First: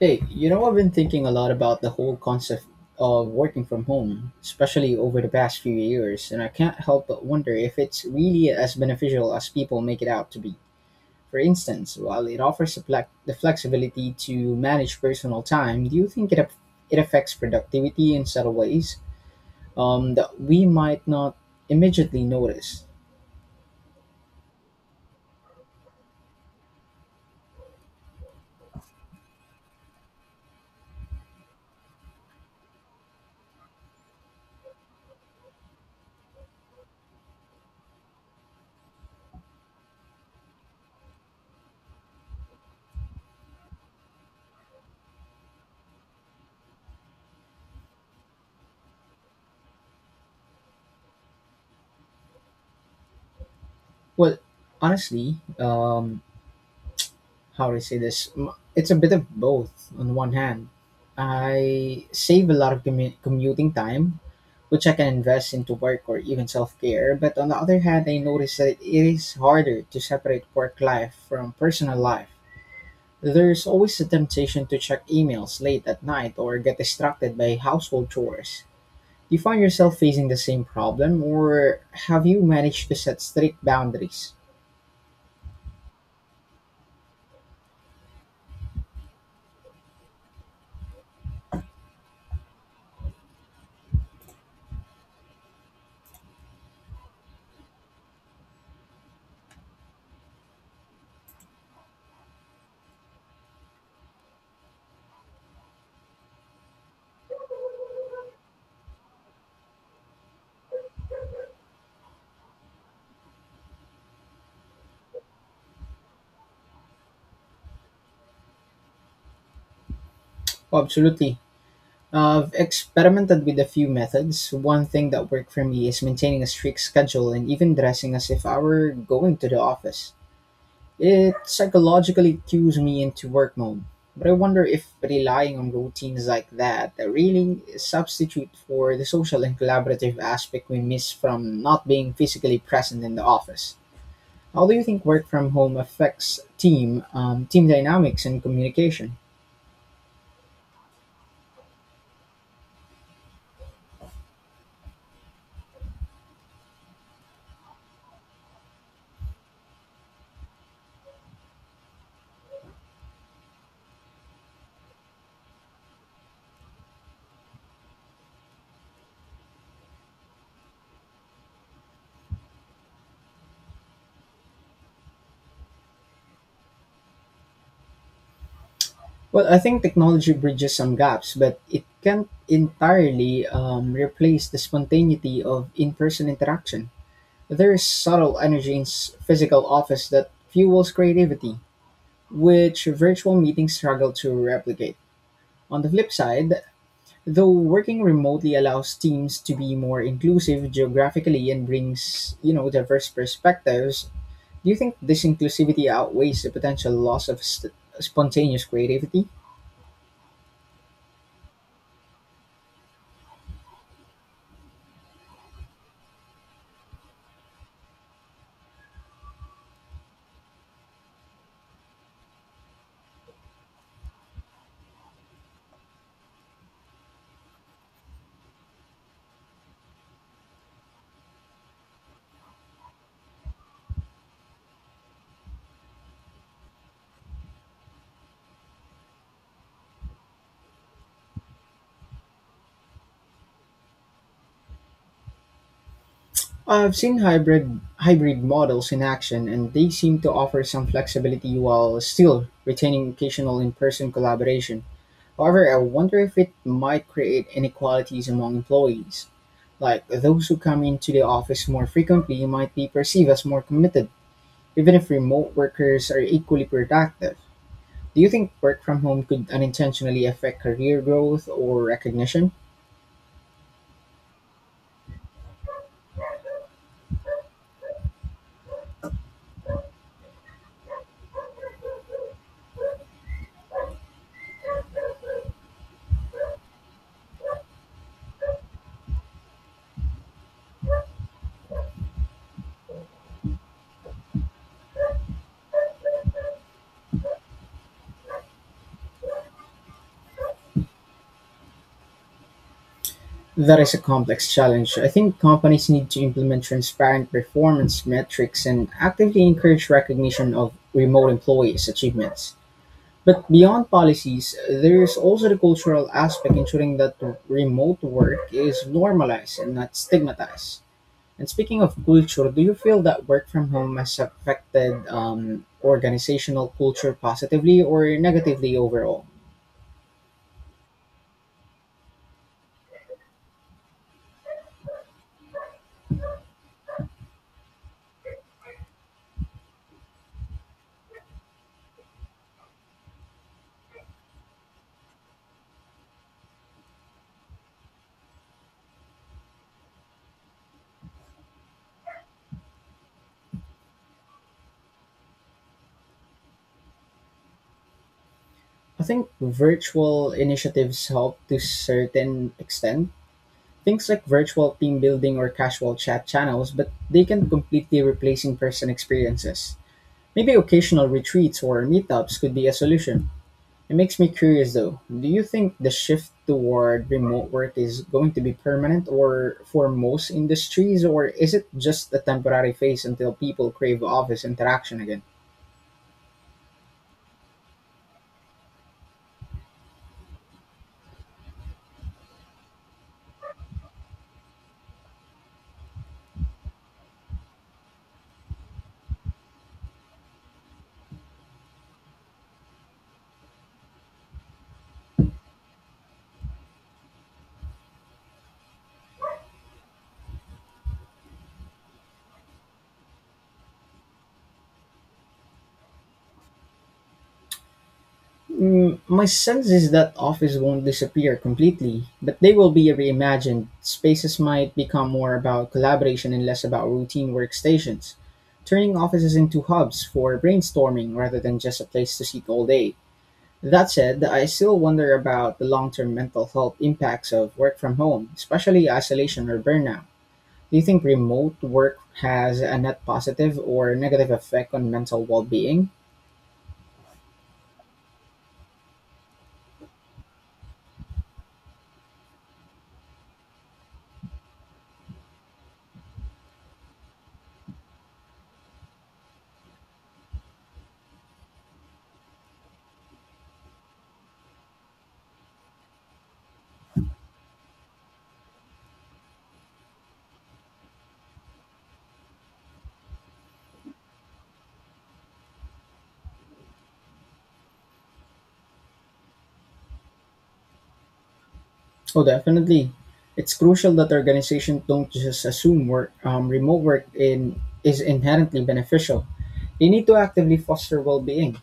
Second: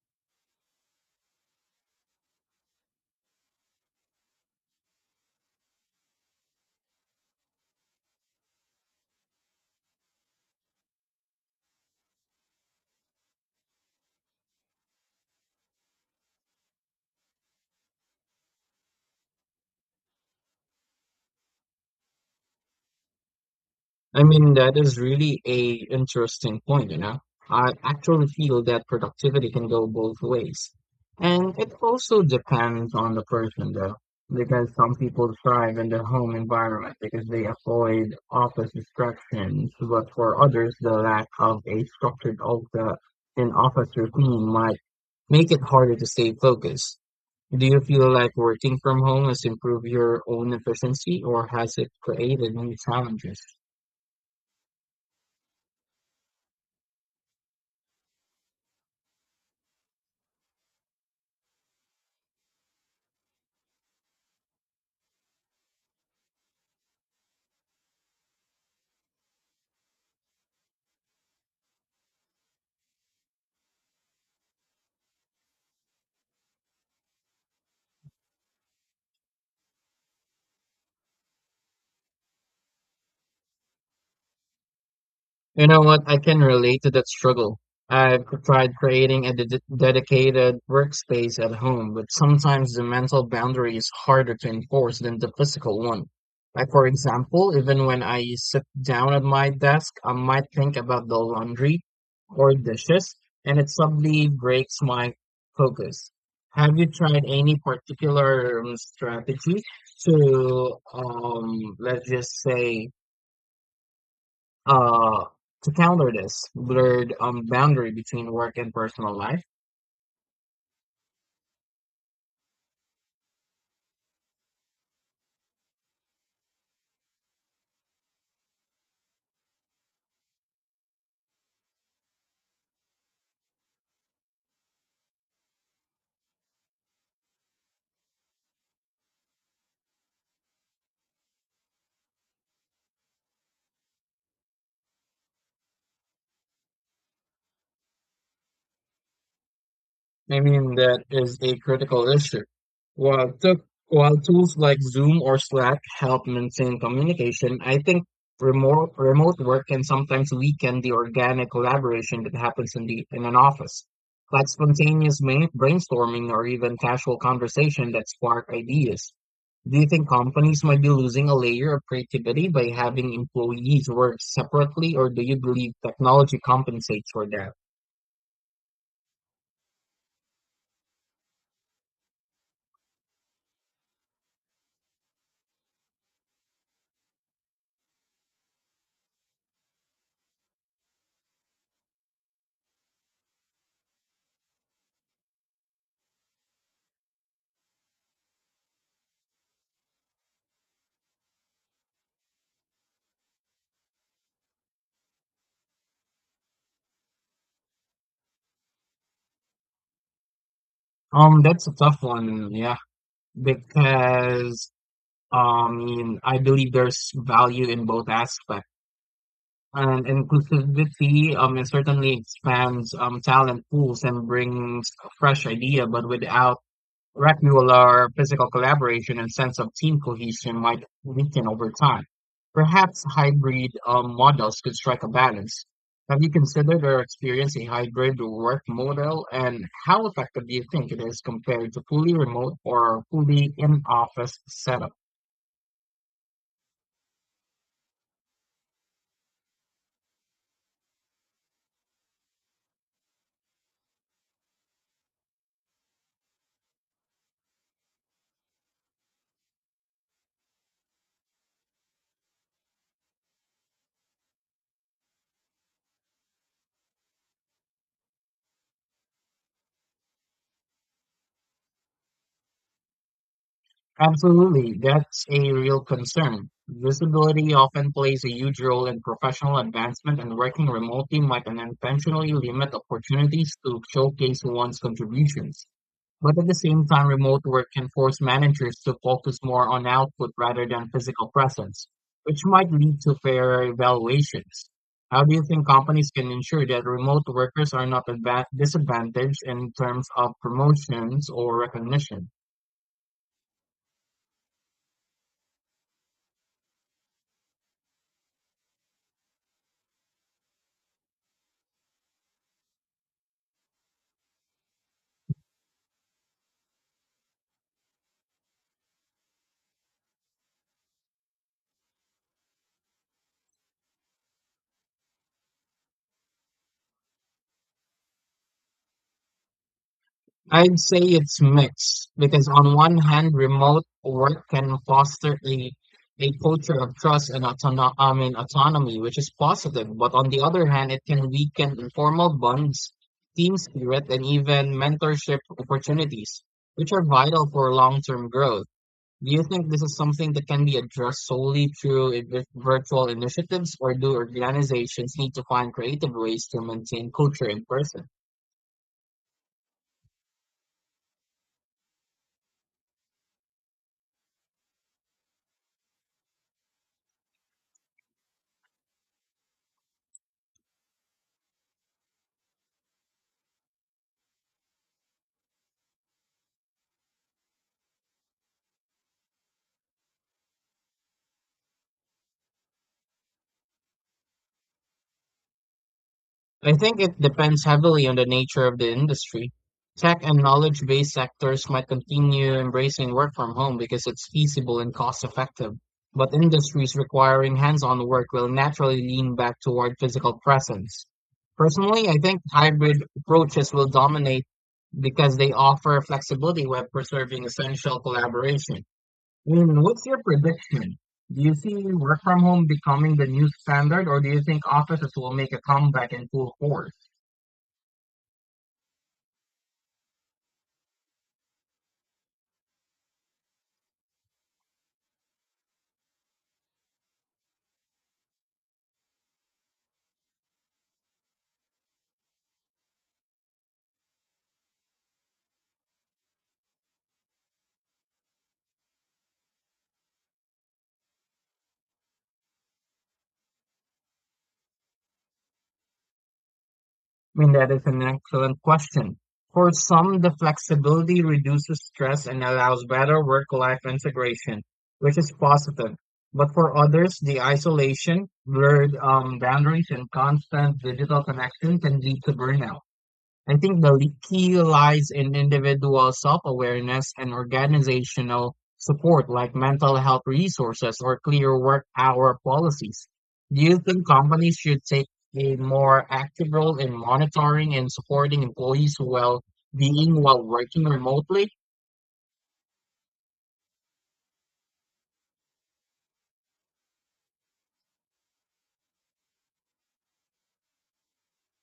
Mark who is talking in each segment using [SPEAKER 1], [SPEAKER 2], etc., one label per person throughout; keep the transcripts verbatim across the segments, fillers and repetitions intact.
[SPEAKER 1] Hey, you know, I've been thinking a lot about the whole concept of working from home, especially over the past few years, and I can't help but wonder if it's really as beneficial as people make it out to be. For instance, while it offers the flex- the flexibility to manage personal time, do you think it, aff- it affects productivity in subtle ways um, that we might not immediately notice?
[SPEAKER 2] I mean, that is really a interesting point, you know. I actually feel that productivity can go both ways. And it also depends on the person though, because some people thrive in their home environment because they avoid office distractions, but for others, the lack of a structured Ulta in office routine might make it harder to stay focused. Do you feel like working from home has improved your own efficiency or has it created new challenges?
[SPEAKER 1] Well, honestly, um, how do I say this? M- It's a bit of both. On one hand, I save a lot of commu- commuting time, which I can invest into work or even self care. But on the other hand, I notice that it is harder to separate work life from personal life. There's always a temptation to check emails late at night or get distracted by household chores. Do you find yourself facing the same problem, or have you managed to set strict boundaries?
[SPEAKER 2] You know what? I can relate to that struggle. I've tried creating a ded- dedicated workspace at home, but sometimes the mental boundary is harder to enforce than the physical one. Like, for example, even when I sit down at my desk, I might think about the laundry or dishes, and it suddenly breaks my focus. Have you tried any particular um, strategy to, um, let's just say, uh, to counter this blurred um, boundary between work and personal life.
[SPEAKER 1] Oh, absolutely. Uh, I've experimented with a few methods. One thing that worked for me is maintaining a strict schedule and even dressing as if I were going to the office. It psychologically cues me into work mode. But I wonder if relying on routines like that really substitute for the social and collaborative aspect we miss from not being physically present in the office. How do you think work from home affects team, um, team dynamics, and communication?
[SPEAKER 2] I mean, that is a critical issue. While, took while tools like Zoom or Slack help maintain communication, I think remote remote work can sometimes weaken the organic collaboration that happens in the in an office, like spontaneous main, brainstorming or even casual conversation that spark ideas. Do you think companies might be losing a layer of creativity by having employees work separately, or do you believe technology compensates for that?
[SPEAKER 1] Well, I think technology bridges some gaps, but it can't entirely um, replace the spontaneity of in person interaction. There is subtle energy in s- physical office that fuels creativity, which virtual meetings struggle to replicate. On the flip side, though working remotely allows teams to be more inclusive geographically and brings, you know, diverse perspectives, do you think this inclusivity outweighs the potential loss of st- spontaneous creativity?
[SPEAKER 2] Um, that's a tough one. Yeah. because I mean, I believe there's value in both aspects. And inclusivity um, it certainly expands um, talent pools and brings a fresh idea, but without regular physical collaboration and sense of team cohesion might weaken over time. Perhaps hybrid um, models could strike a balance. Have you considered or experienced a hybrid work model, and how effective do you think it is compared to fully remote or fully in-office setup?
[SPEAKER 1] I've seen hybrid hybrid models in action and they seem to offer some flexibility while still retaining occasional in-person collaboration. However, I wonder if it might create inequalities among employees. Like those who come into the office more frequently might be perceived as more committed, even if remote workers are equally productive. Do you think work from home could unintentionally affect career growth or recognition?
[SPEAKER 2] Absolutely, that's a real concern. Visibility often plays a huge role in professional advancement, and working remotely might unintentionally limit opportunities to showcase one's contributions. But at the same time, remote work can force managers to focus more on output rather than physical presence, which might lead to fairer evaluations. How do you think companies can ensure that remote workers are not adva- disadvantaged in terms of promotions or recognition?
[SPEAKER 1] That is a complex challenge. I think companies need to implement transparent performance metrics and actively encourage recognition of remote employees' achievements. But beyond policies, there is also the cultural aspect, ensuring that remote work is normalized and not stigmatized. And speaking of culture, do you feel that work from home has affected um, organizational culture positively or negatively overall?
[SPEAKER 2] I'd say it's mixed because on one hand, remote work can foster a a culture of trust and autono- I mean, autonomy, which is positive. But on the other hand, it can weaken informal bonds, team spirit, and even mentorship opportunities, which are vital for long-term growth. Do you think this is something that can be addressed solely through i- vir- virtual initiatives, or do organizations need to find creative ways to maintain culture in person?
[SPEAKER 1] I think virtual initiatives help to certain extent, things like virtual team building or casual chat channels, but they can completely replace in-person experiences. Maybe occasional retreats or meetups could be a solution. It makes me curious though. Do you think the shift toward remote work is going to be permanent or for most industries or is it just a temporary phase until people crave office interaction again?
[SPEAKER 2] I think it depends heavily on the nature of the industry. Tech and knowledge based sectors might continue embracing work from home because it's feasible and cost effective. But industries requiring hands on work will naturally lean back toward physical presence. Personally, I think hybrid approaches will dominate because they offer flexibility while preserving essential collaboration. And what's your prediction? Do you see work from home becoming the new standard, or do you think offices will make a comeback in full force?
[SPEAKER 1] Mm, my sense is that office won't disappear completely, but they will be reimagined. Spaces might become more about collaboration and less about routine workstations, turning offices into hubs for brainstorming rather than just a place to sit all day. That said, I still wonder about the long term mental health impacts of work from home, especially isolation or burnout. Do you think remote work has a net positive or negative effect on mental well being?
[SPEAKER 2] I mean, that is an excellent question. For some, the flexibility reduces stress and allows better work-life integration, which is positive. But for others, the isolation, blurred um, boundaries, and constant digital connection can lead to burnout. I think the li- key lies in individual self-awareness and organizational support like mental health resources or clear work hour policies. Do you think companies should take a more active role in monitoring and supporting employees' well-being while working remotely?
[SPEAKER 1] Oh, definitely. It's crucial that organizations don't just assume work. Um, remote work in, is inherently beneficial. They need to actively foster well-being.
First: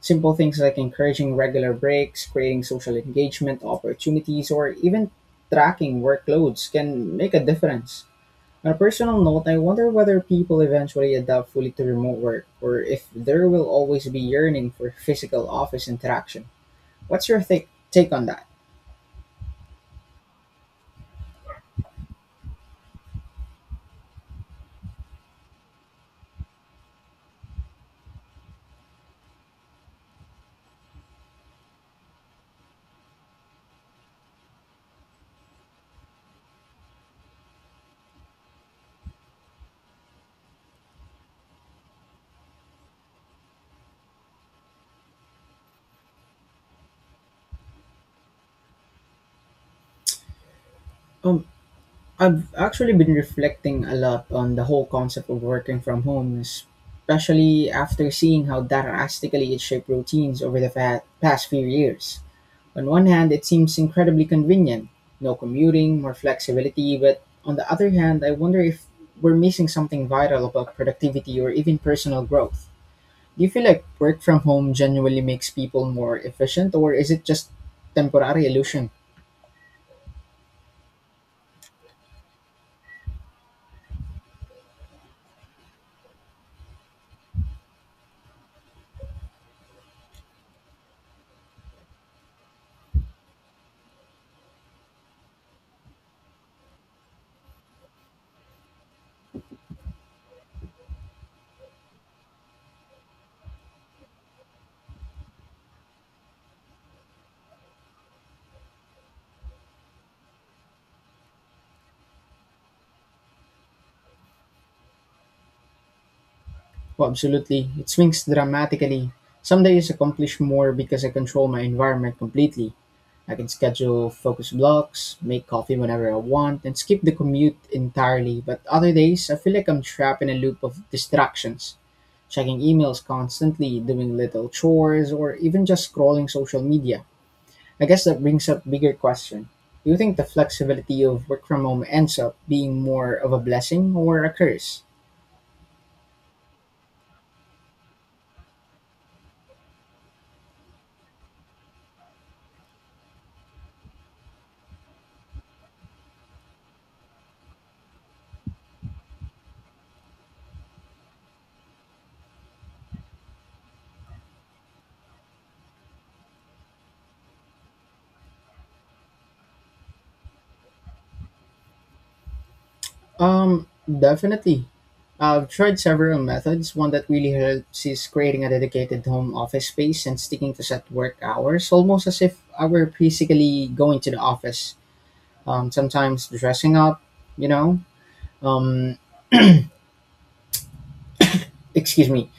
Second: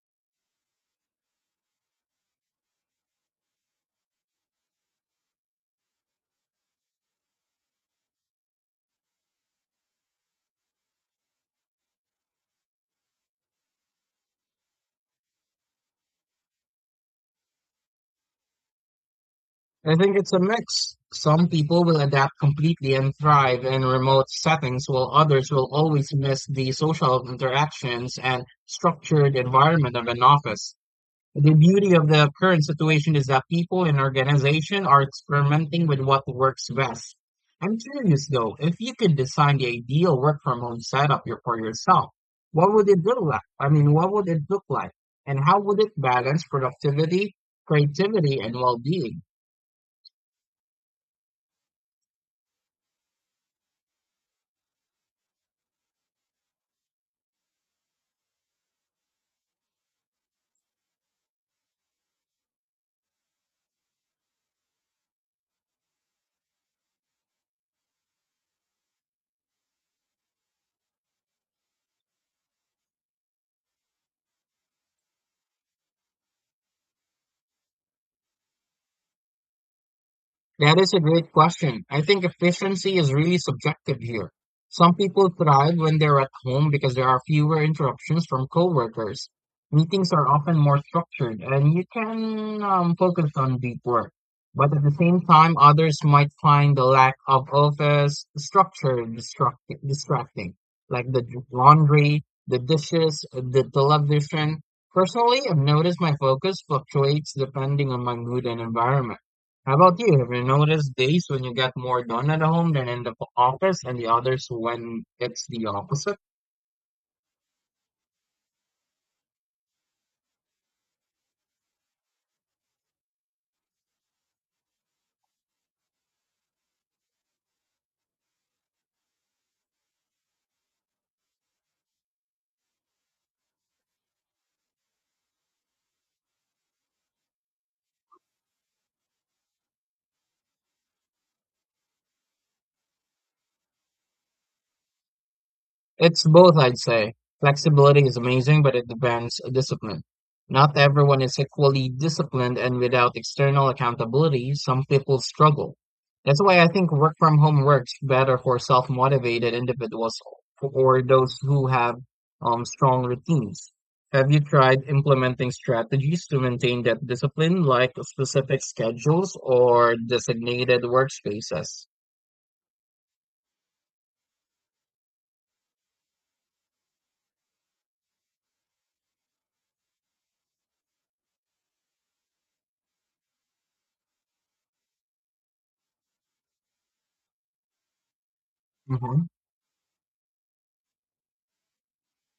[SPEAKER 1] Simple things like encouraging regular breaks, creating social engagement opportunities, or even tracking workloads can make a difference. On a personal note, I wonder whether people eventually adapt fully to remote work, or if there will always be yearning for physical office interaction. What's your th- take on that?
[SPEAKER 2] I think it's a mix. Some people will adapt completely and thrive in remote settings, while others will always miss the social interactions and structured environment of an office. The beauty of the current situation is that people and organizations are experimenting with what works best. I'm curious though, if you could design the ideal work from home setup your- for yourself, what would it look like? I mean, what would it look like? And how would it balance productivity, creativity, and well-being?
[SPEAKER 1] Um, I've actually been reflecting a lot on the whole concept of working from home, especially after seeing how drastically it shaped routines over the fa- past few years. On one hand, it seems incredibly convenient no commuting, more flexibility, but on the other hand, I wonder if we're missing something vital about productivity or even personal growth. Do you feel like work from home genuinely makes people more efficient, or is it just temporary illusion?
[SPEAKER 2] That is a great question. I think efficiency is really subjective here. Some people thrive when they're at home because there are fewer interruptions from coworkers. Meetings are often more structured and you can um, focus on deep work. But at the same time, others might find the lack of office structure distracti- distracting, like the laundry, the dishes, the television. Personally, I've noticed my focus fluctuates depending on my mood and environment. How about you? Have you noticed days when you get more done at home than in the office, and the others when it's the opposite?
[SPEAKER 1] Oh, absolutely. It swings dramatically. Some days accomplish more because I control my environment completely. I can schedule focus blocks, make coffee whenever I want, and skip the commute entirely. But other days, I feel like I'm trapped in a loop of distractions, checking emails constantly, doing little chores, or even just scrolling social media. I guess that brings up bigger question. Do you think the flexibility of work from home ends up being more of a blessing or a curse?
[SPEAKER 2] It's both, I'd say. Flexibility is amazing, but it demands discipline. Not everyone is equally disciplined, and without external accountability, some people struggle. That's why I think work from home works better for self-motivated individuals or those who have um, strong routines. Have you tried implementing strategies to maintain that discipline, like specific schedules or designated workspaces?
[SPEAKER 1] Um, definitely. I've tried several methods. One that really helps is creating a dedicated home office space and sticking to set work hours, almost as if I were physically going to the office. Um, sometimes dressing up, you know. Um,
[SPEAKER 2] Mhm.
[SPEAKER 1] Excuse me.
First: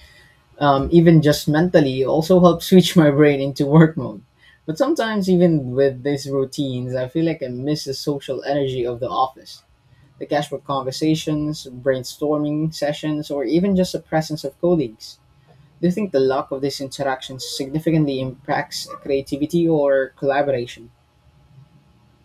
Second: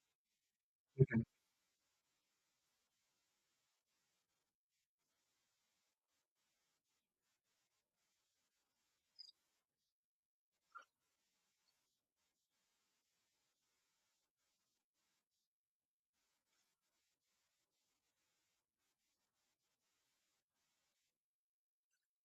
[SPEAKER 1] Um, even just mentally also helps switch my brain into work mode. But sometimes, even with these routines, I feel like I miss the social energy of the office. The cash for conversations, brainstorming sessions, or even just the presence of colleagues. Do you think the lack of these interactions significantly impacts creativity or collaboration?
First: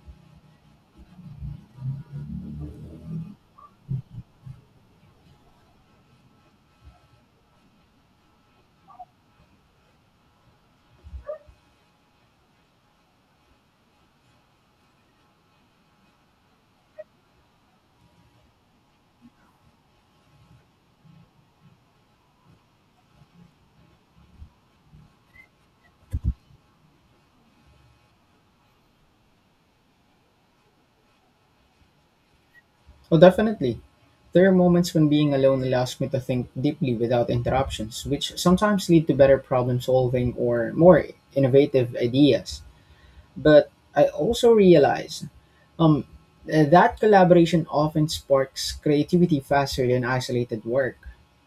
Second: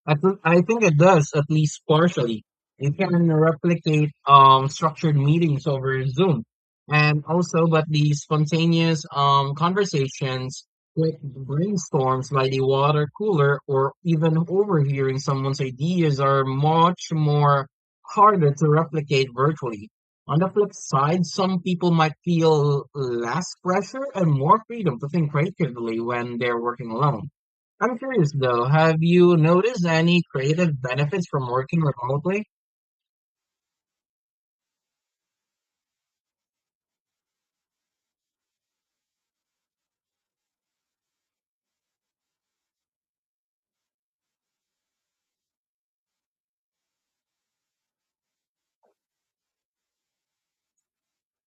[SPEAKER 2] I think I think it does, at least partially. It can replicate um structured meetings over Zoom, and also, but the spontaneous um conversations, quick brainstorms by the water cooler, or even overhearing someone's ideas are much more harder to replicate virtually. On the flip side, some people might feel less pressure and more freedom to think creatively when they're working alone. I'm curious though, have you noticed any creative benefits from working remotely?
[SPEAKER 1] Oh, definitely. There are moments when being alone allows me to think deeply without interruptions, which sometimes lead to better problem solving or more innovative ideas. But I also realize Um, uh, that collaboration often sparks creativity faster than isolated work.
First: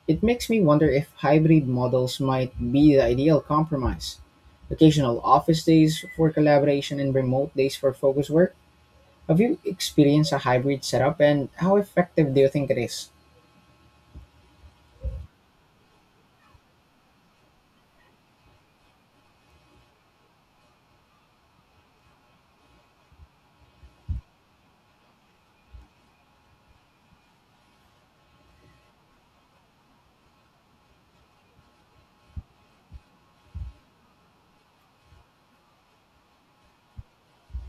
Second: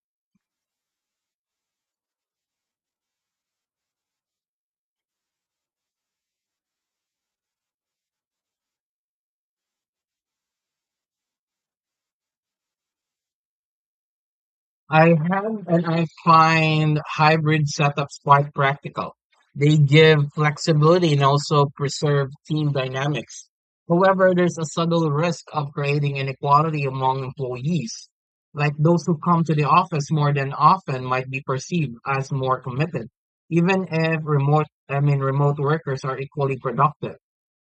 [SPEAKER 1] It makes me wonder if hybrid models might be the ideal compromise. Occasional office days for collaboration and remote days for focus work. Have you experienced a hybrid setup and how effective do you think it is?
[SPEAKER 2] I have, and I find hybrid setups quite practical. They give flexibility and also preserve team dynamics. However, there's a subtle risk of creating inequality among employees. Like those who come to the office more than often might be perceived as more committed, even if remote, I mean, remote workers are equally productive.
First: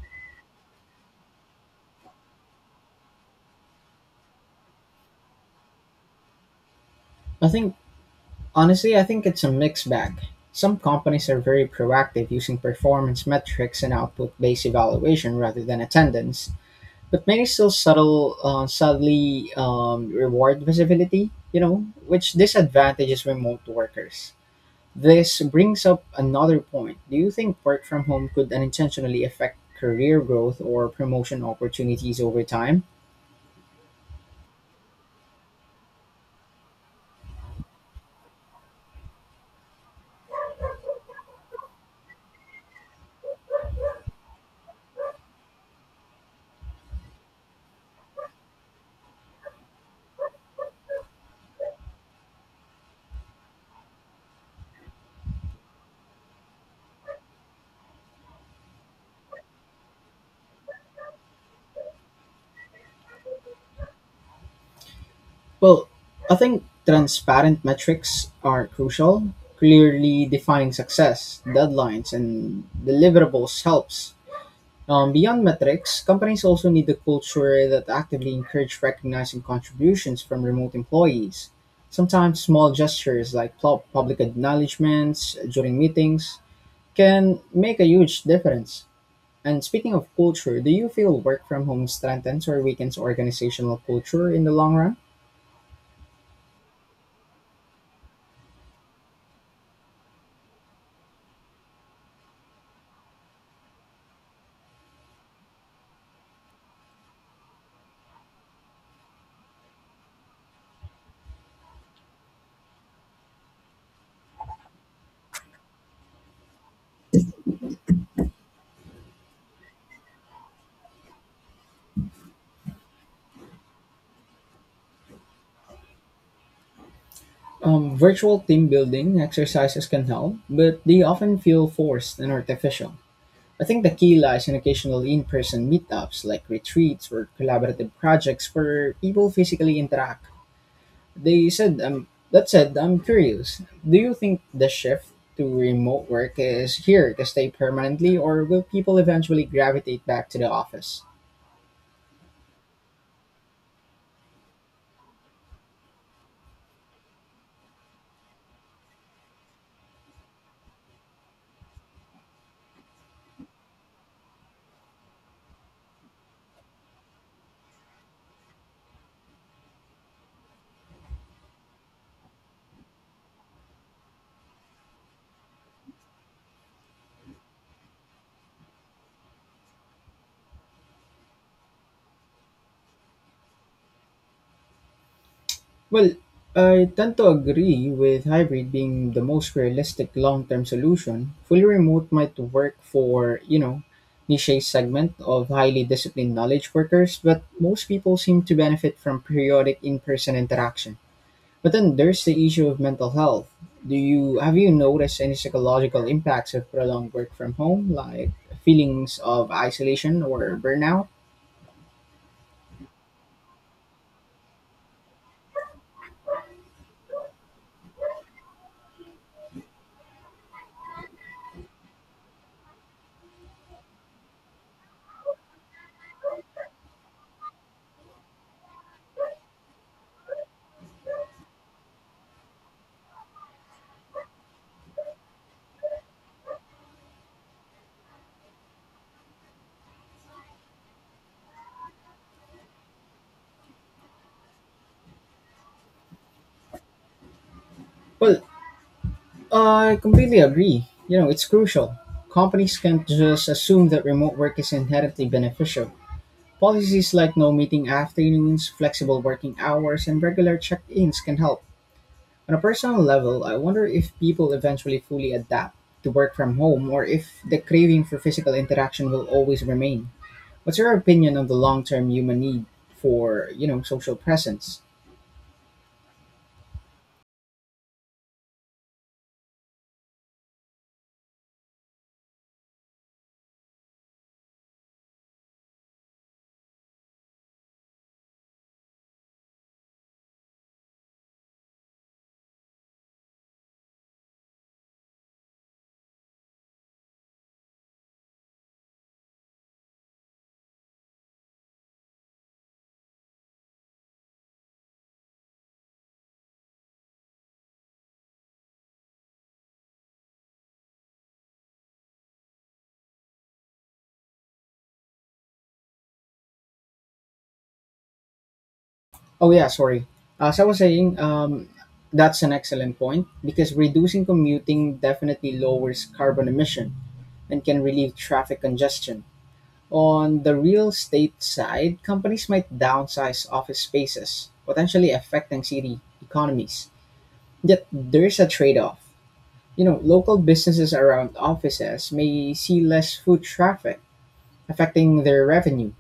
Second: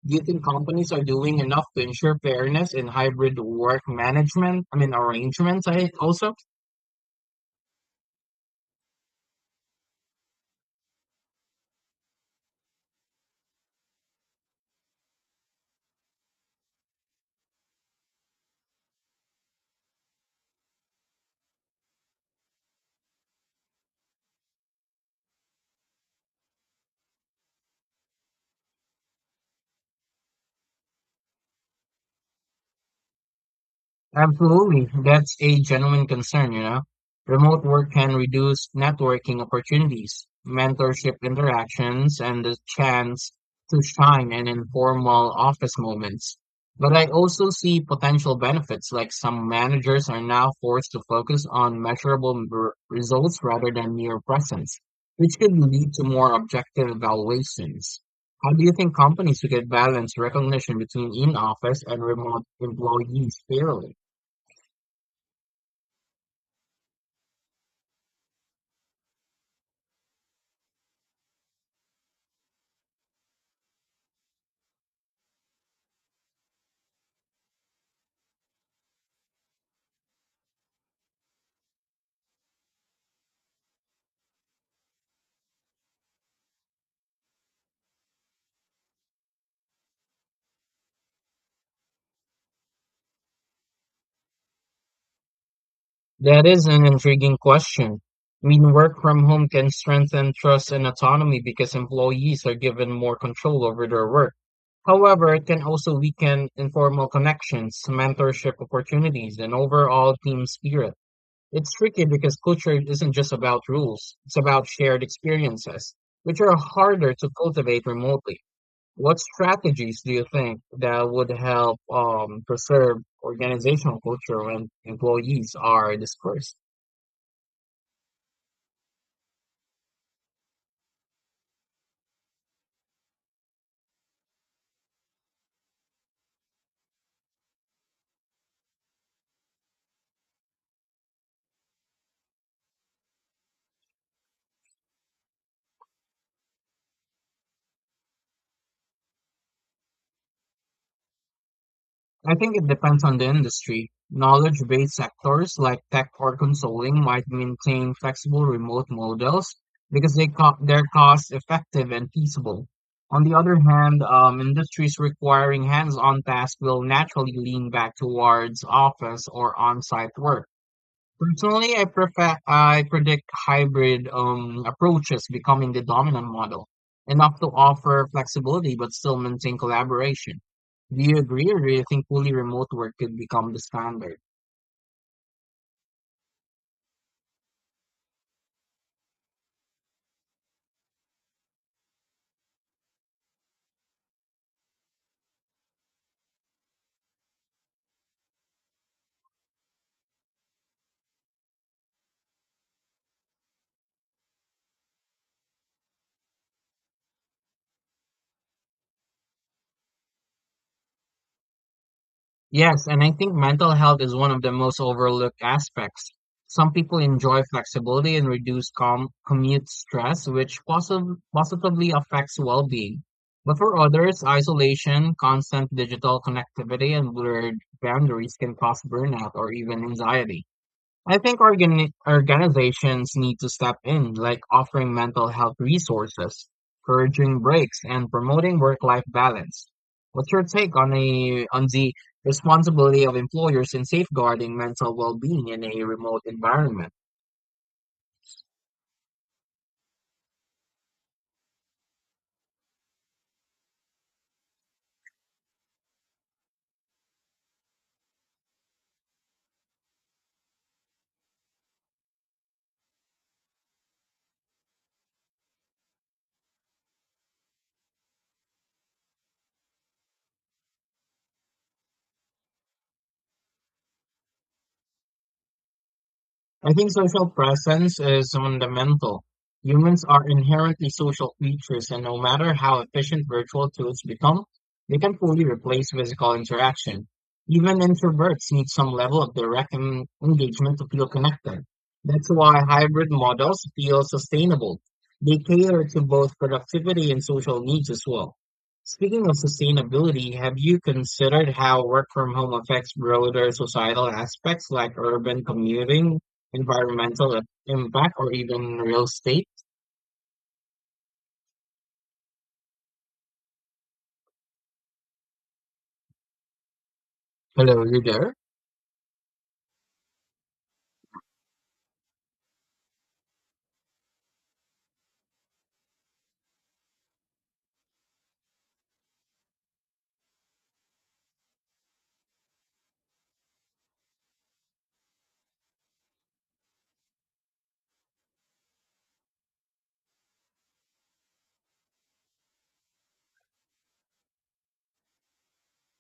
[SPEAKER 2] Do you think companies are doing enough to ensure fairness in hybrid work management? I mean, arrangements, I also?
[SPEAKER 1] I think, honestly, I think it's a mixed bag. Some companies are very proactive using performance metrics and output based evaluation rather than attendance. But many still subtle, uh, sadly, um, reward visibility, you know, which disadvantages remote workers. This brings up another point. Do you think work from home could unintentionally affect career growth or promotion opportunities over time?
[SPEAKER 2] Absolutely. That's a genuine concern, you know. Remote work can reduce networking opportunities, mentorship interactions, and the chance to shine in informal office moments. But I also see potential benefits, like some managers are now forced to focus on measurable r- results rather than mere presence, which could lead to more objective evaluations. How do you think companies could balance recognition between in-office and remote employees fairly?
[SPEAKER 1] Well, I think transparent metrics are crucial. Clearly defining success, deadlines, and deliverables helps. Um, beyond metrics, companies also need a culture that actively encourage recognizing contributions from remote employees. Sometimes small gestures like pub- public acknowledgments during meetings can make a huge difference. And speaking of culture, do you feel work from home strengthens or weakens organizational culture in the long run?
[SPEAKER 2] That is an intriguing question. I mean, work from home can strengthen trust and autonomy because employees are given more control over their work. However, it can also weaken informal connections, mentorship opportunities, and overall team spirit. It's tricky because culture isn't just about rules, it's about shared experiences, which are harder to cultivate remotely. What strategies do you think that would help um, preserve organizational culture when employees are dispersed?
[SPEAKER 1] Um, virtual team building exercises can help, but they often feel forced and artificial. I think the key lies in occasional in person meetups like retreats or collaborative projects where people physically interact. They said, um, that said, I'm curious. Do you think the shift to remote work is here to stay permanently, or will people eventually gravitate back to the office?
[SPEAKER 2] I think it depends on the industry. Knowledge-based sectors like tech or consulting might maintain flexible remote models because they co- they're cost-effective and feasible. On the other hand, um, industries requiring hands-on tasks will naturally lean back towards office or on-site work. Personally, I prefer I predict hybrid um, approaches becoming the dominant model, enough to offer flexibility but still maintain collaboration. Do you agree, or do you think fully remote work could become the standard?
[SPEAKER 1] Well, I tend to agree with hybrid being the most realistic long-term solution. Fully remote might work for, you know, niche segment of highly disciplined knowledge workers, but most people seem to benefit from periodic in-person interaction. But then there's the issue of mental health. Do you have you noticed any psychological impacts of prolonged work from home, like feelings of isolation or burnout?
[SPEAKER 2] Yes, and I think mental health is one of the most overlooked aspects. Some people enjoy flexibility and reduce com commute stress, which possi- positively affects well-being. But for others, isolation, constant digital connectivity, and blurred boundaries can cause burnout or even anxiety. I think organi- organizations need to step in, like offering mental health resources, encouraging breaks, and promoting work-life balance. What's your take on a on the responsibility of employers in safeguarding mental well-being in a remote environment?
[SPEAKER 1] Well, I completely agree. You know, it's crucial. Companies can't just assume that remote work is inherently beneficial. Policies like no meeting afternoons, flexible working hours, and regular check ins can help. On a personal level, I wonder if people eventually fully adapt to work from home or if the craving for physical interaction will always remain. What's your opinion on the long term human need for, you know, social presence?
[SPEAKER 2] I think social presence is fundamental. Humans are inherently social creatures, and no matter how efficient virtual tools become, they can fully replace physical interaction. Even introverts need some level of direct en- engagement to feel connected. That's why hybrid models feel sustainable. They cater to both productivity and social needs as well. Speaking of sustainability, have you considered how work from home affects broader societal aspects like urban commuting, environmental impact, or even real estate. Hello, you there?
[SPEAKER 1] Oh yeah, sorry. As I was saying, um, that's an excellent point because reducing commuting definitely lowers carbon emission and can relieve traffic congestion. On the real estate side, companies might downsize office spaces, potentially affecting city economies. Yet there's a trade-off. You know, local businesses around offices may see less foot traffic, affecting their revenue.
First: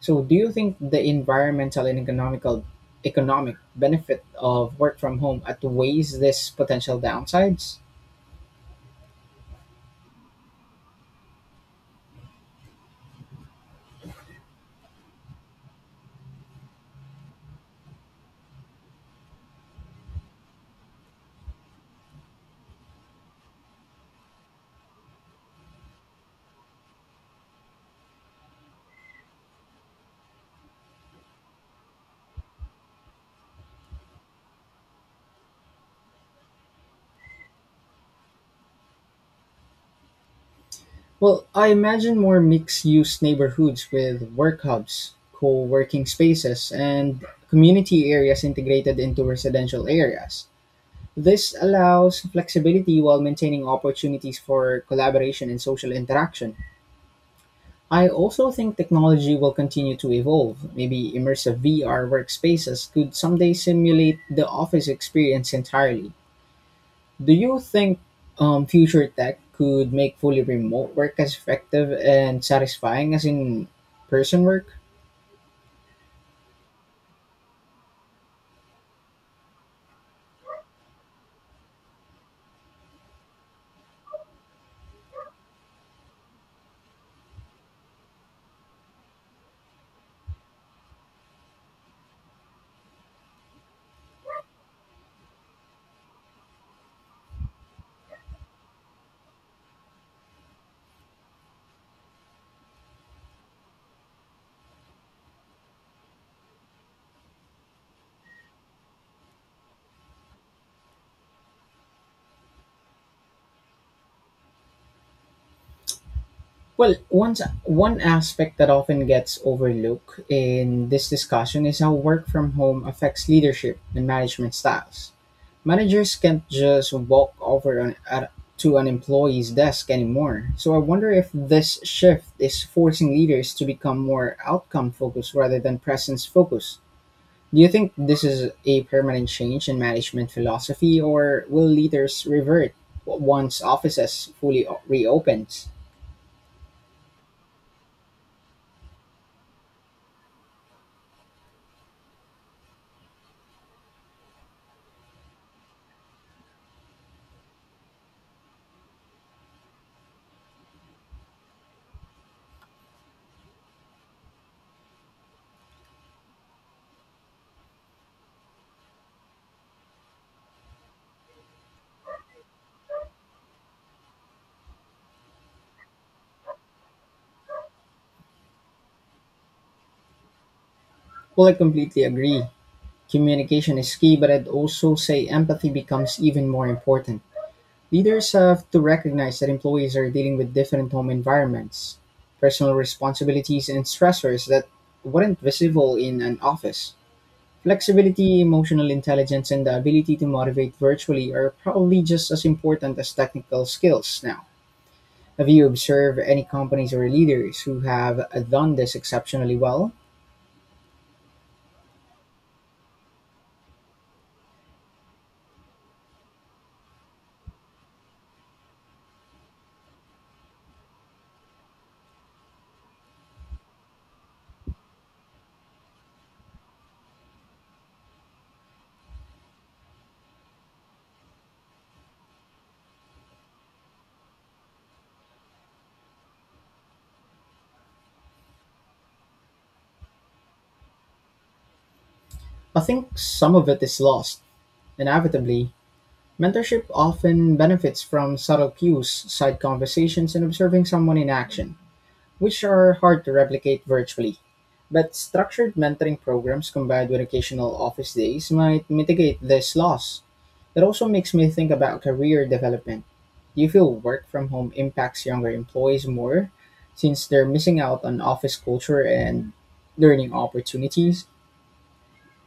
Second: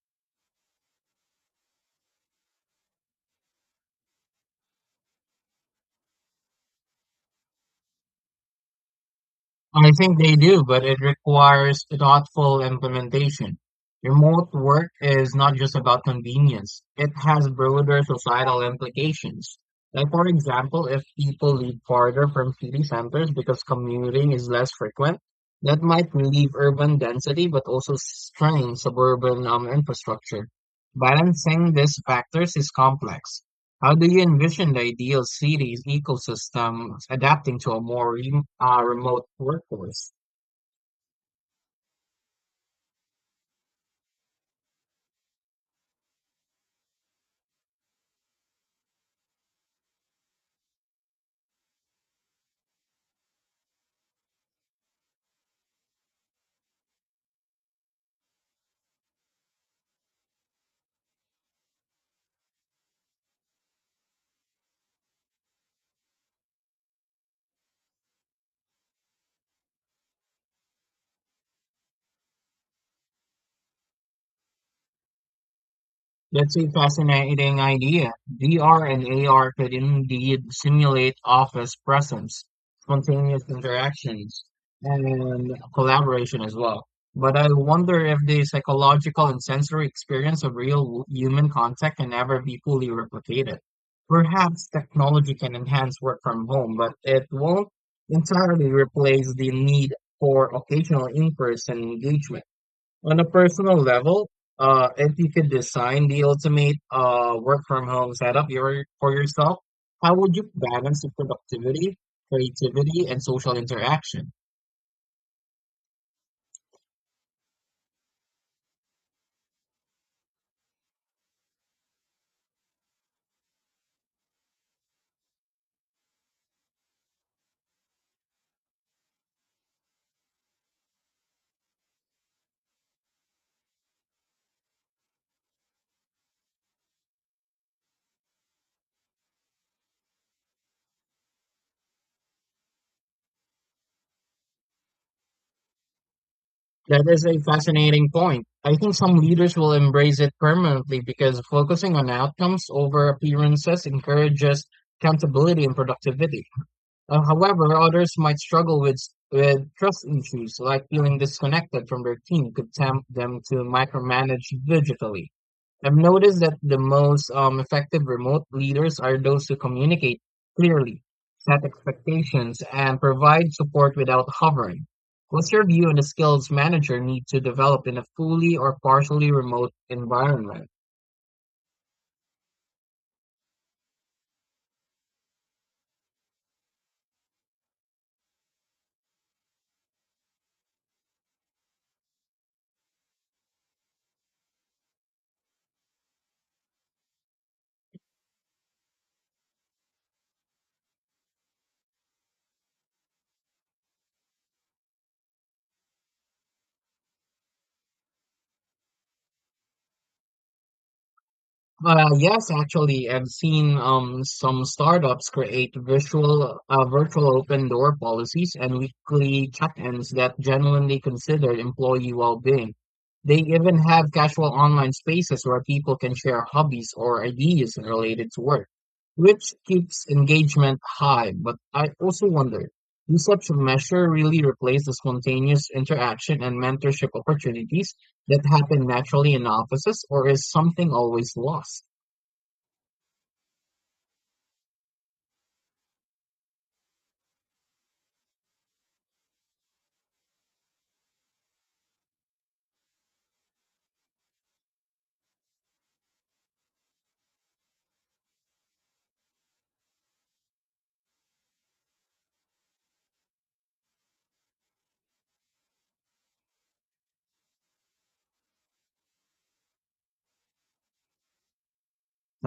[SPEAKER 1] So, do you think the environmental and economical economic benefit of work from home outweighs this potential downsides?
[SPEAKER 2] I think they do, but it requires thoughtful implementation. Remote work is not just about convenience, it has broader societal implications. Like, for example, if people live farther from city centers because commuting is less frequent, that might relieve urban density but also strain suburban um, infrastructure. Balancing these factors is complex. How do you envision the ideal city's ecosystem adapting to a more rem uh, remote workforce?
[SPEAKER 1] Well, I imagine more mixed-use neighborhoods with work hubs, co-working spaces, and community areas integrated into residential areas. This allows flexibility while maintaining opportunities for collaboration and social interaction. I also think technology will continue to evolve. Maybe immersive V R workspaces could someday simulate the office experience entirely. Do you think um, future tech could make fully remote work as effective and satisfying as in person work?
[SPEAKER 2] That's a fascinating idea. V R and A R could indeed simulate office presence, spontaneous interactions, and collaboration as well. But I wonder if the psychological and sensory experience of real w- human contact can ever be fully replicated. Perhaps technology can enhance work from home, but it won't entirely replace the need for occasional in-person engagement on a personal level. Uh, if you could design the ultimate uh, work from home setup your, for yourself, how would you balance the productivity, creativity, and social interaction?
[SPEAKER 1] Well, one, one aspect that often gets overlooked in this discussion is how work from home affects leadership and management styles. Managers can't just walk over an, at, to an employee's desk anymore. So I wonder if this shift is forcing leaders to become more outcome focused rather than presence focused. Do you think this is a permanent change in management philosophy or will leaders revert once offices fully o- reopens?
[SPEAKER 2] That is a fascinating point. I think some leaders will embrace it permanently because focusing on outcomes over appearances encourages accountability and productivity. Uh, however, others might struggle with with trust issues like feeling disconnected from their team could tempt them to micromanage digitally. I've noticed that the most um, effective remote leaders are those who communicate clearly, set expectations, and provide support without hovering. What's your view on the skills manager need to develop in a fully or partially remote environment?
[SPEAKER 1] Well, I completely agree. Communication is key, but I'd also say empathy becomes even more important. Leaders have to recognize that employees are dealing with different home environments, personal responsibilities, and stressors that weren't visible in an office. Flexibility, emotional intelligence, and the ability to motivate virtually are probably just as important as technical skills now. Have you observed any companies or leaders who have done this exceptionally well?
[SPEAKER 2] Uh, yes, actually, I've seen um some startups create virtual uh, virtual open door policies and weekly check-ins that genuinely consider employee well-being. They even have casual online spaces where people can share hobbies or ideas related to work, which keeps engagement high. But I also wonder, do such a measure really replace the spontaneous interaction and mentorship opportunities that happen naturally in offices, or is something always lost?
[SPEAKER 1] I think some of it is lost. Inevitably, mentorship often benefits from subtle cues, side conversations, and observing someone in action, which are hard to replicate virtually. But structured mentoring programs combined with occasional office days might mitigate this loss. It also makes me think about career development. Do you feel work from home impacts younger employees more since they're missing out on office culture and learning opportunities?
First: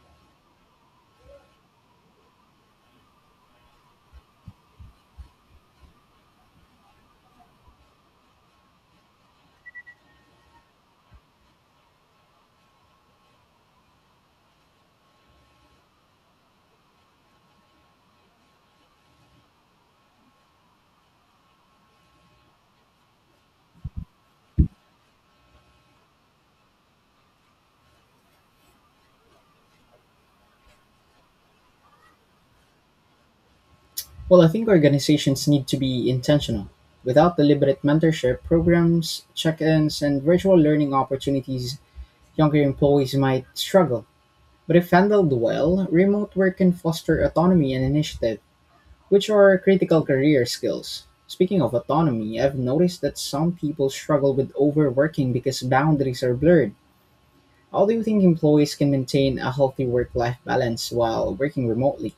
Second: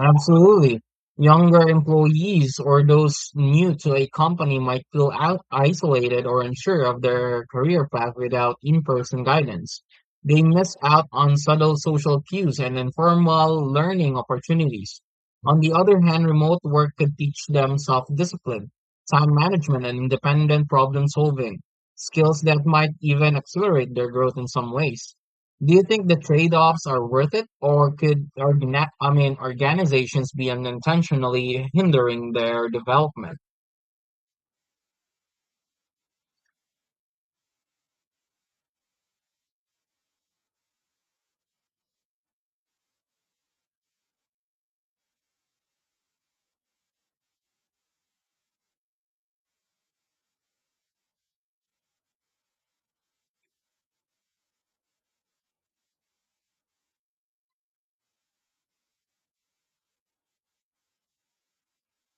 [SPEAKER 2] Absolutely. Younger employees or those new to a company might feel out isolated or unsure of their career path without in-person guidance. They miss out on subtle social cues and informal learning opportunities. On the other hand, remote work could teach them self-discipline, time management, and independent problem solving, skills that might even accelerate their growth in some ways. Do you think the trade-offs are worth it, or could organa- I mean organizations be unintentionally hindering their development?
[SPEAKER 1] Well, I think organizations need to be intentional. Without deliberate mentorship programs, check ins, and virtual learning opportunities, younger employees might struggle. But if handled well, remote work can foster autonomy and initiative, which are critical career skills. Speaking of autonomy, I've noticed that some people struggle with overworking because boundaries are blurred. How do you think employees can maintain a healthy work life balance while working remotely?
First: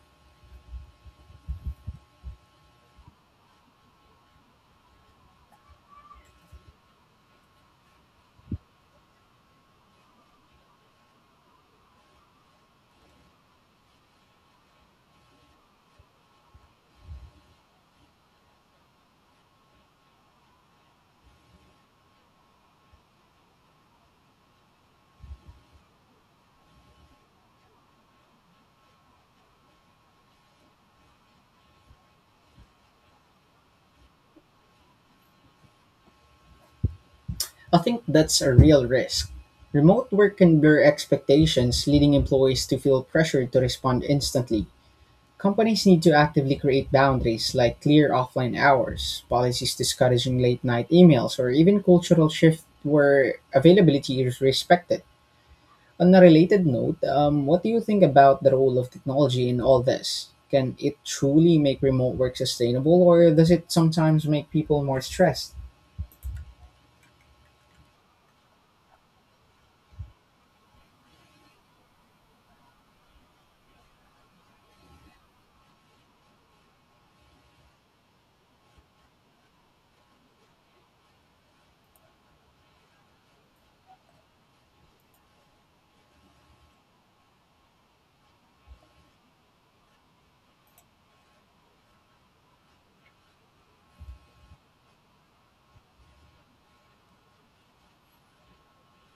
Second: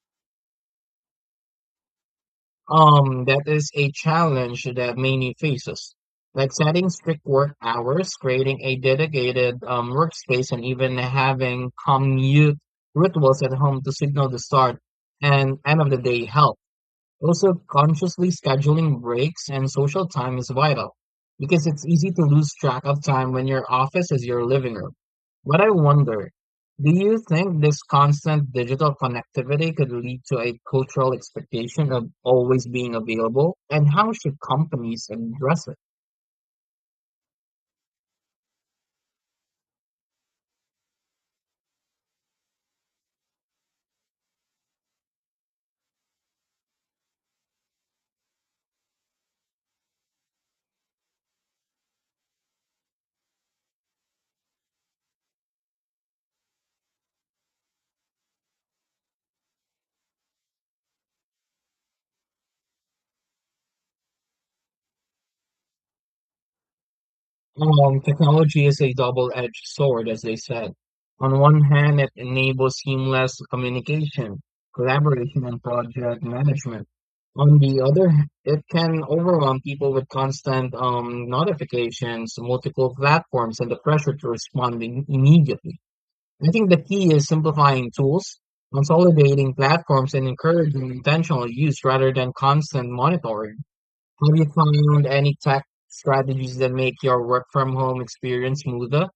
[SPEAKER 2] Um, that is a challenge that many faces, like setting strict work hours, creating a dedicated um, workspace, and even having commute rituals at home to signal the start and end of the day help. Also, consciously scheduling breaks and social time is vital because it's easy to lose track of time when your office is your living room. But I wonder, do you think this constant digital connectivity could lead to a cultural expectation of always being available? And how should companies address it?
[SPEAKER 1] I think that's a real risk. Remote work can blur expectations, leading employees to feel pressured to respond instantly. Companies need to actively create boundaries like clear offline hours, policies discouraging late night emails, or even cultural shift where availability is respected. On a related note, um, what do you think about the role of technology in all this? Can it truly make remote work sustainable, or does it sometimes make people more stressed?
[SPEAKER 2] Um, technology is a double-edged sword, as they said. On one hand, it enables seamless communication, collaboration, and project management. On the other, h- it can overwhelm people with constant um, notifications, multiple platforms, and the pressure to respond im- immediately. I think the key is simplifying tools, consolidating platforms, and encouraging intentional use rather than constant monitoring. Have you found any tech strategies that make your work from home experience smoother?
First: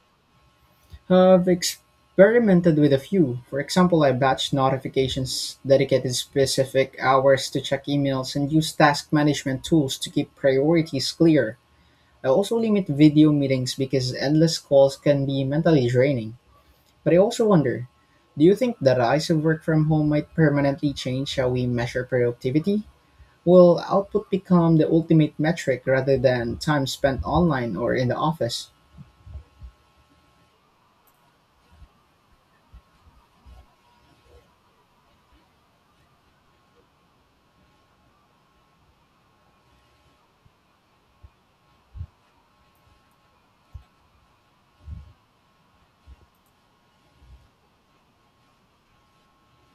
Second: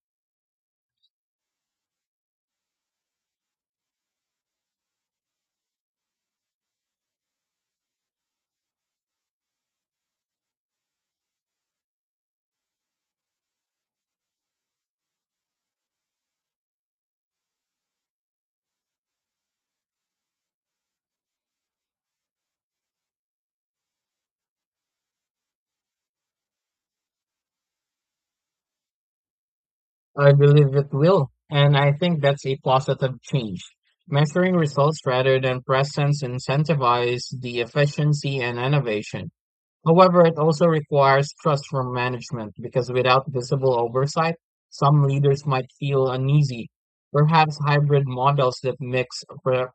[SPEAKER 1] I've experimented with a few. For example, I batched notifications, dedicated specific hours to check emails, and use task management tools to keep priorities clear. I also limit video meetings because endless calls can be mentally draining. But I also wonder, do you think the rise of work from home might permanently change how we measure productivity? Will output become the ultimate metric rather than time spent online or in the office?
[SPEAKER 2] I believe it will, and I think that's a positive change. Measuring results rather than presence incentivize the efficiency and innovation. However, it also requires trust from management because without visible oversight, some leaders might feel uneasy. Perhaps hybrid models that mix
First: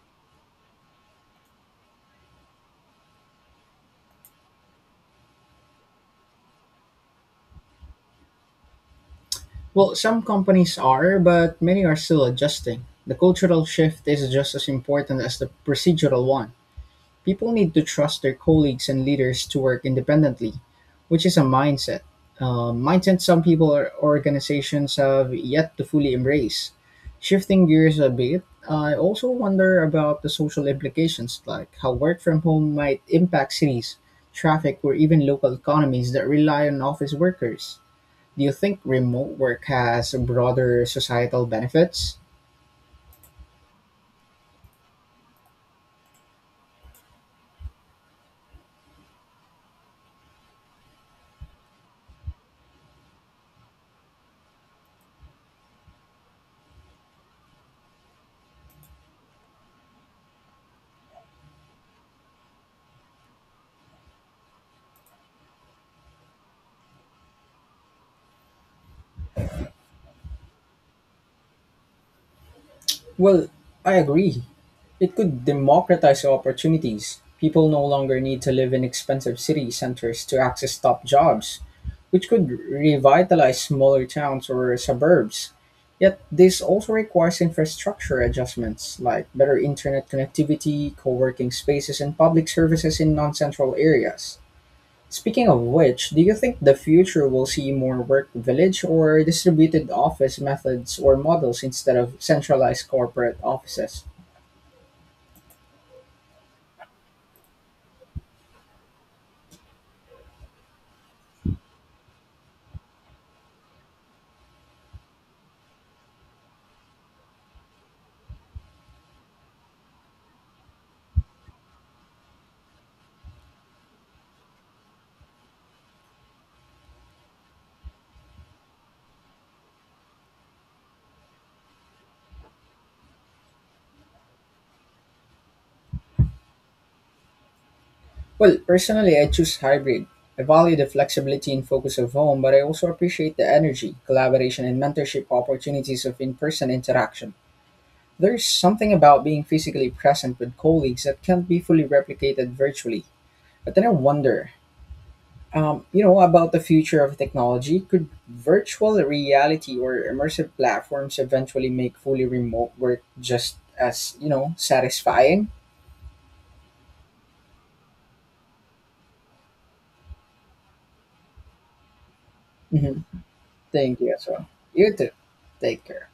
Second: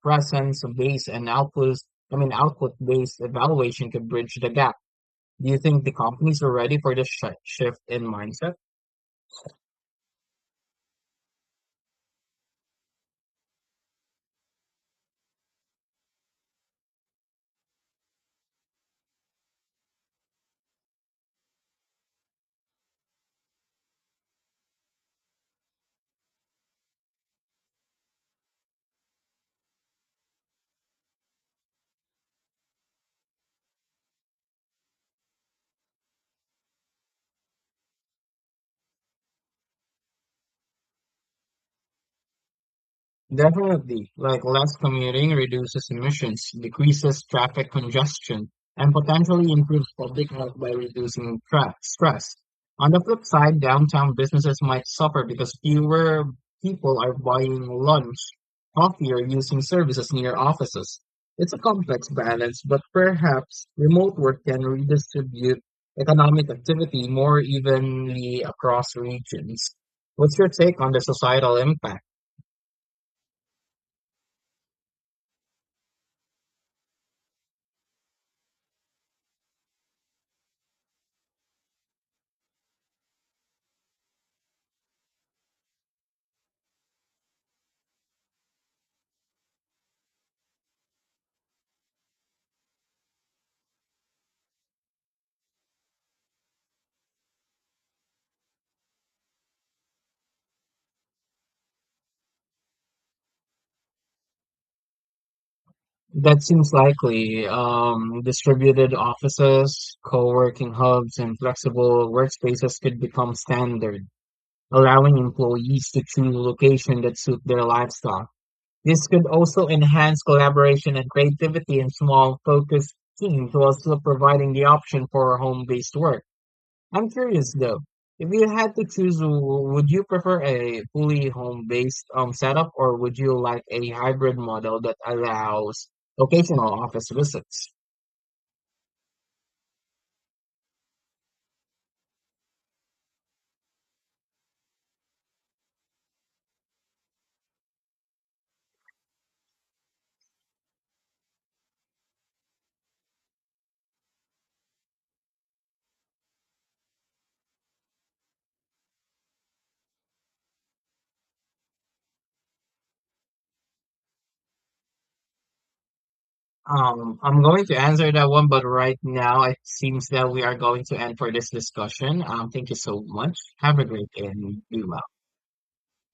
[SPEAKER 2] presence based and output, I mean output based evaluation could bridge the gap. Do you think the companies were ready for this shi shift in mindset?
[SPEAKER 1] Well, some companies are, but many are still adjusting. The cultural shift is just as important as the procedural one. People need to trust their colleagues and leaders to work independently, which is a mindset. Uh, mindset some people or organizations have yet to fully embrace. Shifting gears a bit, I also wonder about the social implications, like how work from home might impact cities, traffic, or even local economies that rely on office workers. Do you think remote work has broader societal benefits?
[SPEAKER 2] Definitely, like less commuting reduces emissions, decreases traffic congestion, and potentially improves public health by reducing tra- stress. On the flip side, downtown businesses might suffer because fewer people are buying lunch, coffee, or using services near offices. It's a complex balance, but perhaps remote work can redistribute economic activity more evenly across regions. What's your take on the societal impact?
[SPEAKER 1] Well, I agree. It could democratize opportunities. People no longer need to live in expensive city centers to access top jobs, which could revitalize smaller towns or suburbs. Yet, this also requires infrastructure adjustments like better internet connectivity, co working spaces, and public services in non central areas. Speaking of which, do you think the future will see more work village or distributed office methods or models instead of centralized corporate offices?
[SPEAKER 2] That seems likely. Um, distributed offices, co-working hubs, and flexible workspaces could become standard, allowing employees to choose location that suit their lifestyle. This could also enhance collaboration and creativity in small, focused teams while still providing the option for home-based work. I'm curious though. If you had to choose, w- would you prefer a fully home-based um setup, or would you like a hybrid model that allows occasional office visits?
[SPEAKER 1] Well, personally, I choose hybrid. I value the flexibility and focus of home, but I also appreciate the energy, collaboration, and mentorship opportunities of in person interaction. There's something about being physically present with colleagues that can't be fully replicated virtually. But then I wonder, um, you know about the future of technology, could virtual reality or immersive platforms eventually make fully remote work just as you know satisfying?
[SPEAKER 2] Um, I'm going to answer that one, but right now it seems that we are going to end for this discussion. Um, thank you
[SPEAKER 1] Hmm.
[SPEAKER 2] so much. Have a
[SPEAKER 1] Thank
[SPEAKER 2] great
[SPEAKER 1] you as
[SPEAKER 2] day
[SPEAKER 1] well.
[SPEAKER 2] and be
[SPEAKER 1] You
[SPEAKER 2] well.
[SPEAKER 1] too. Take care.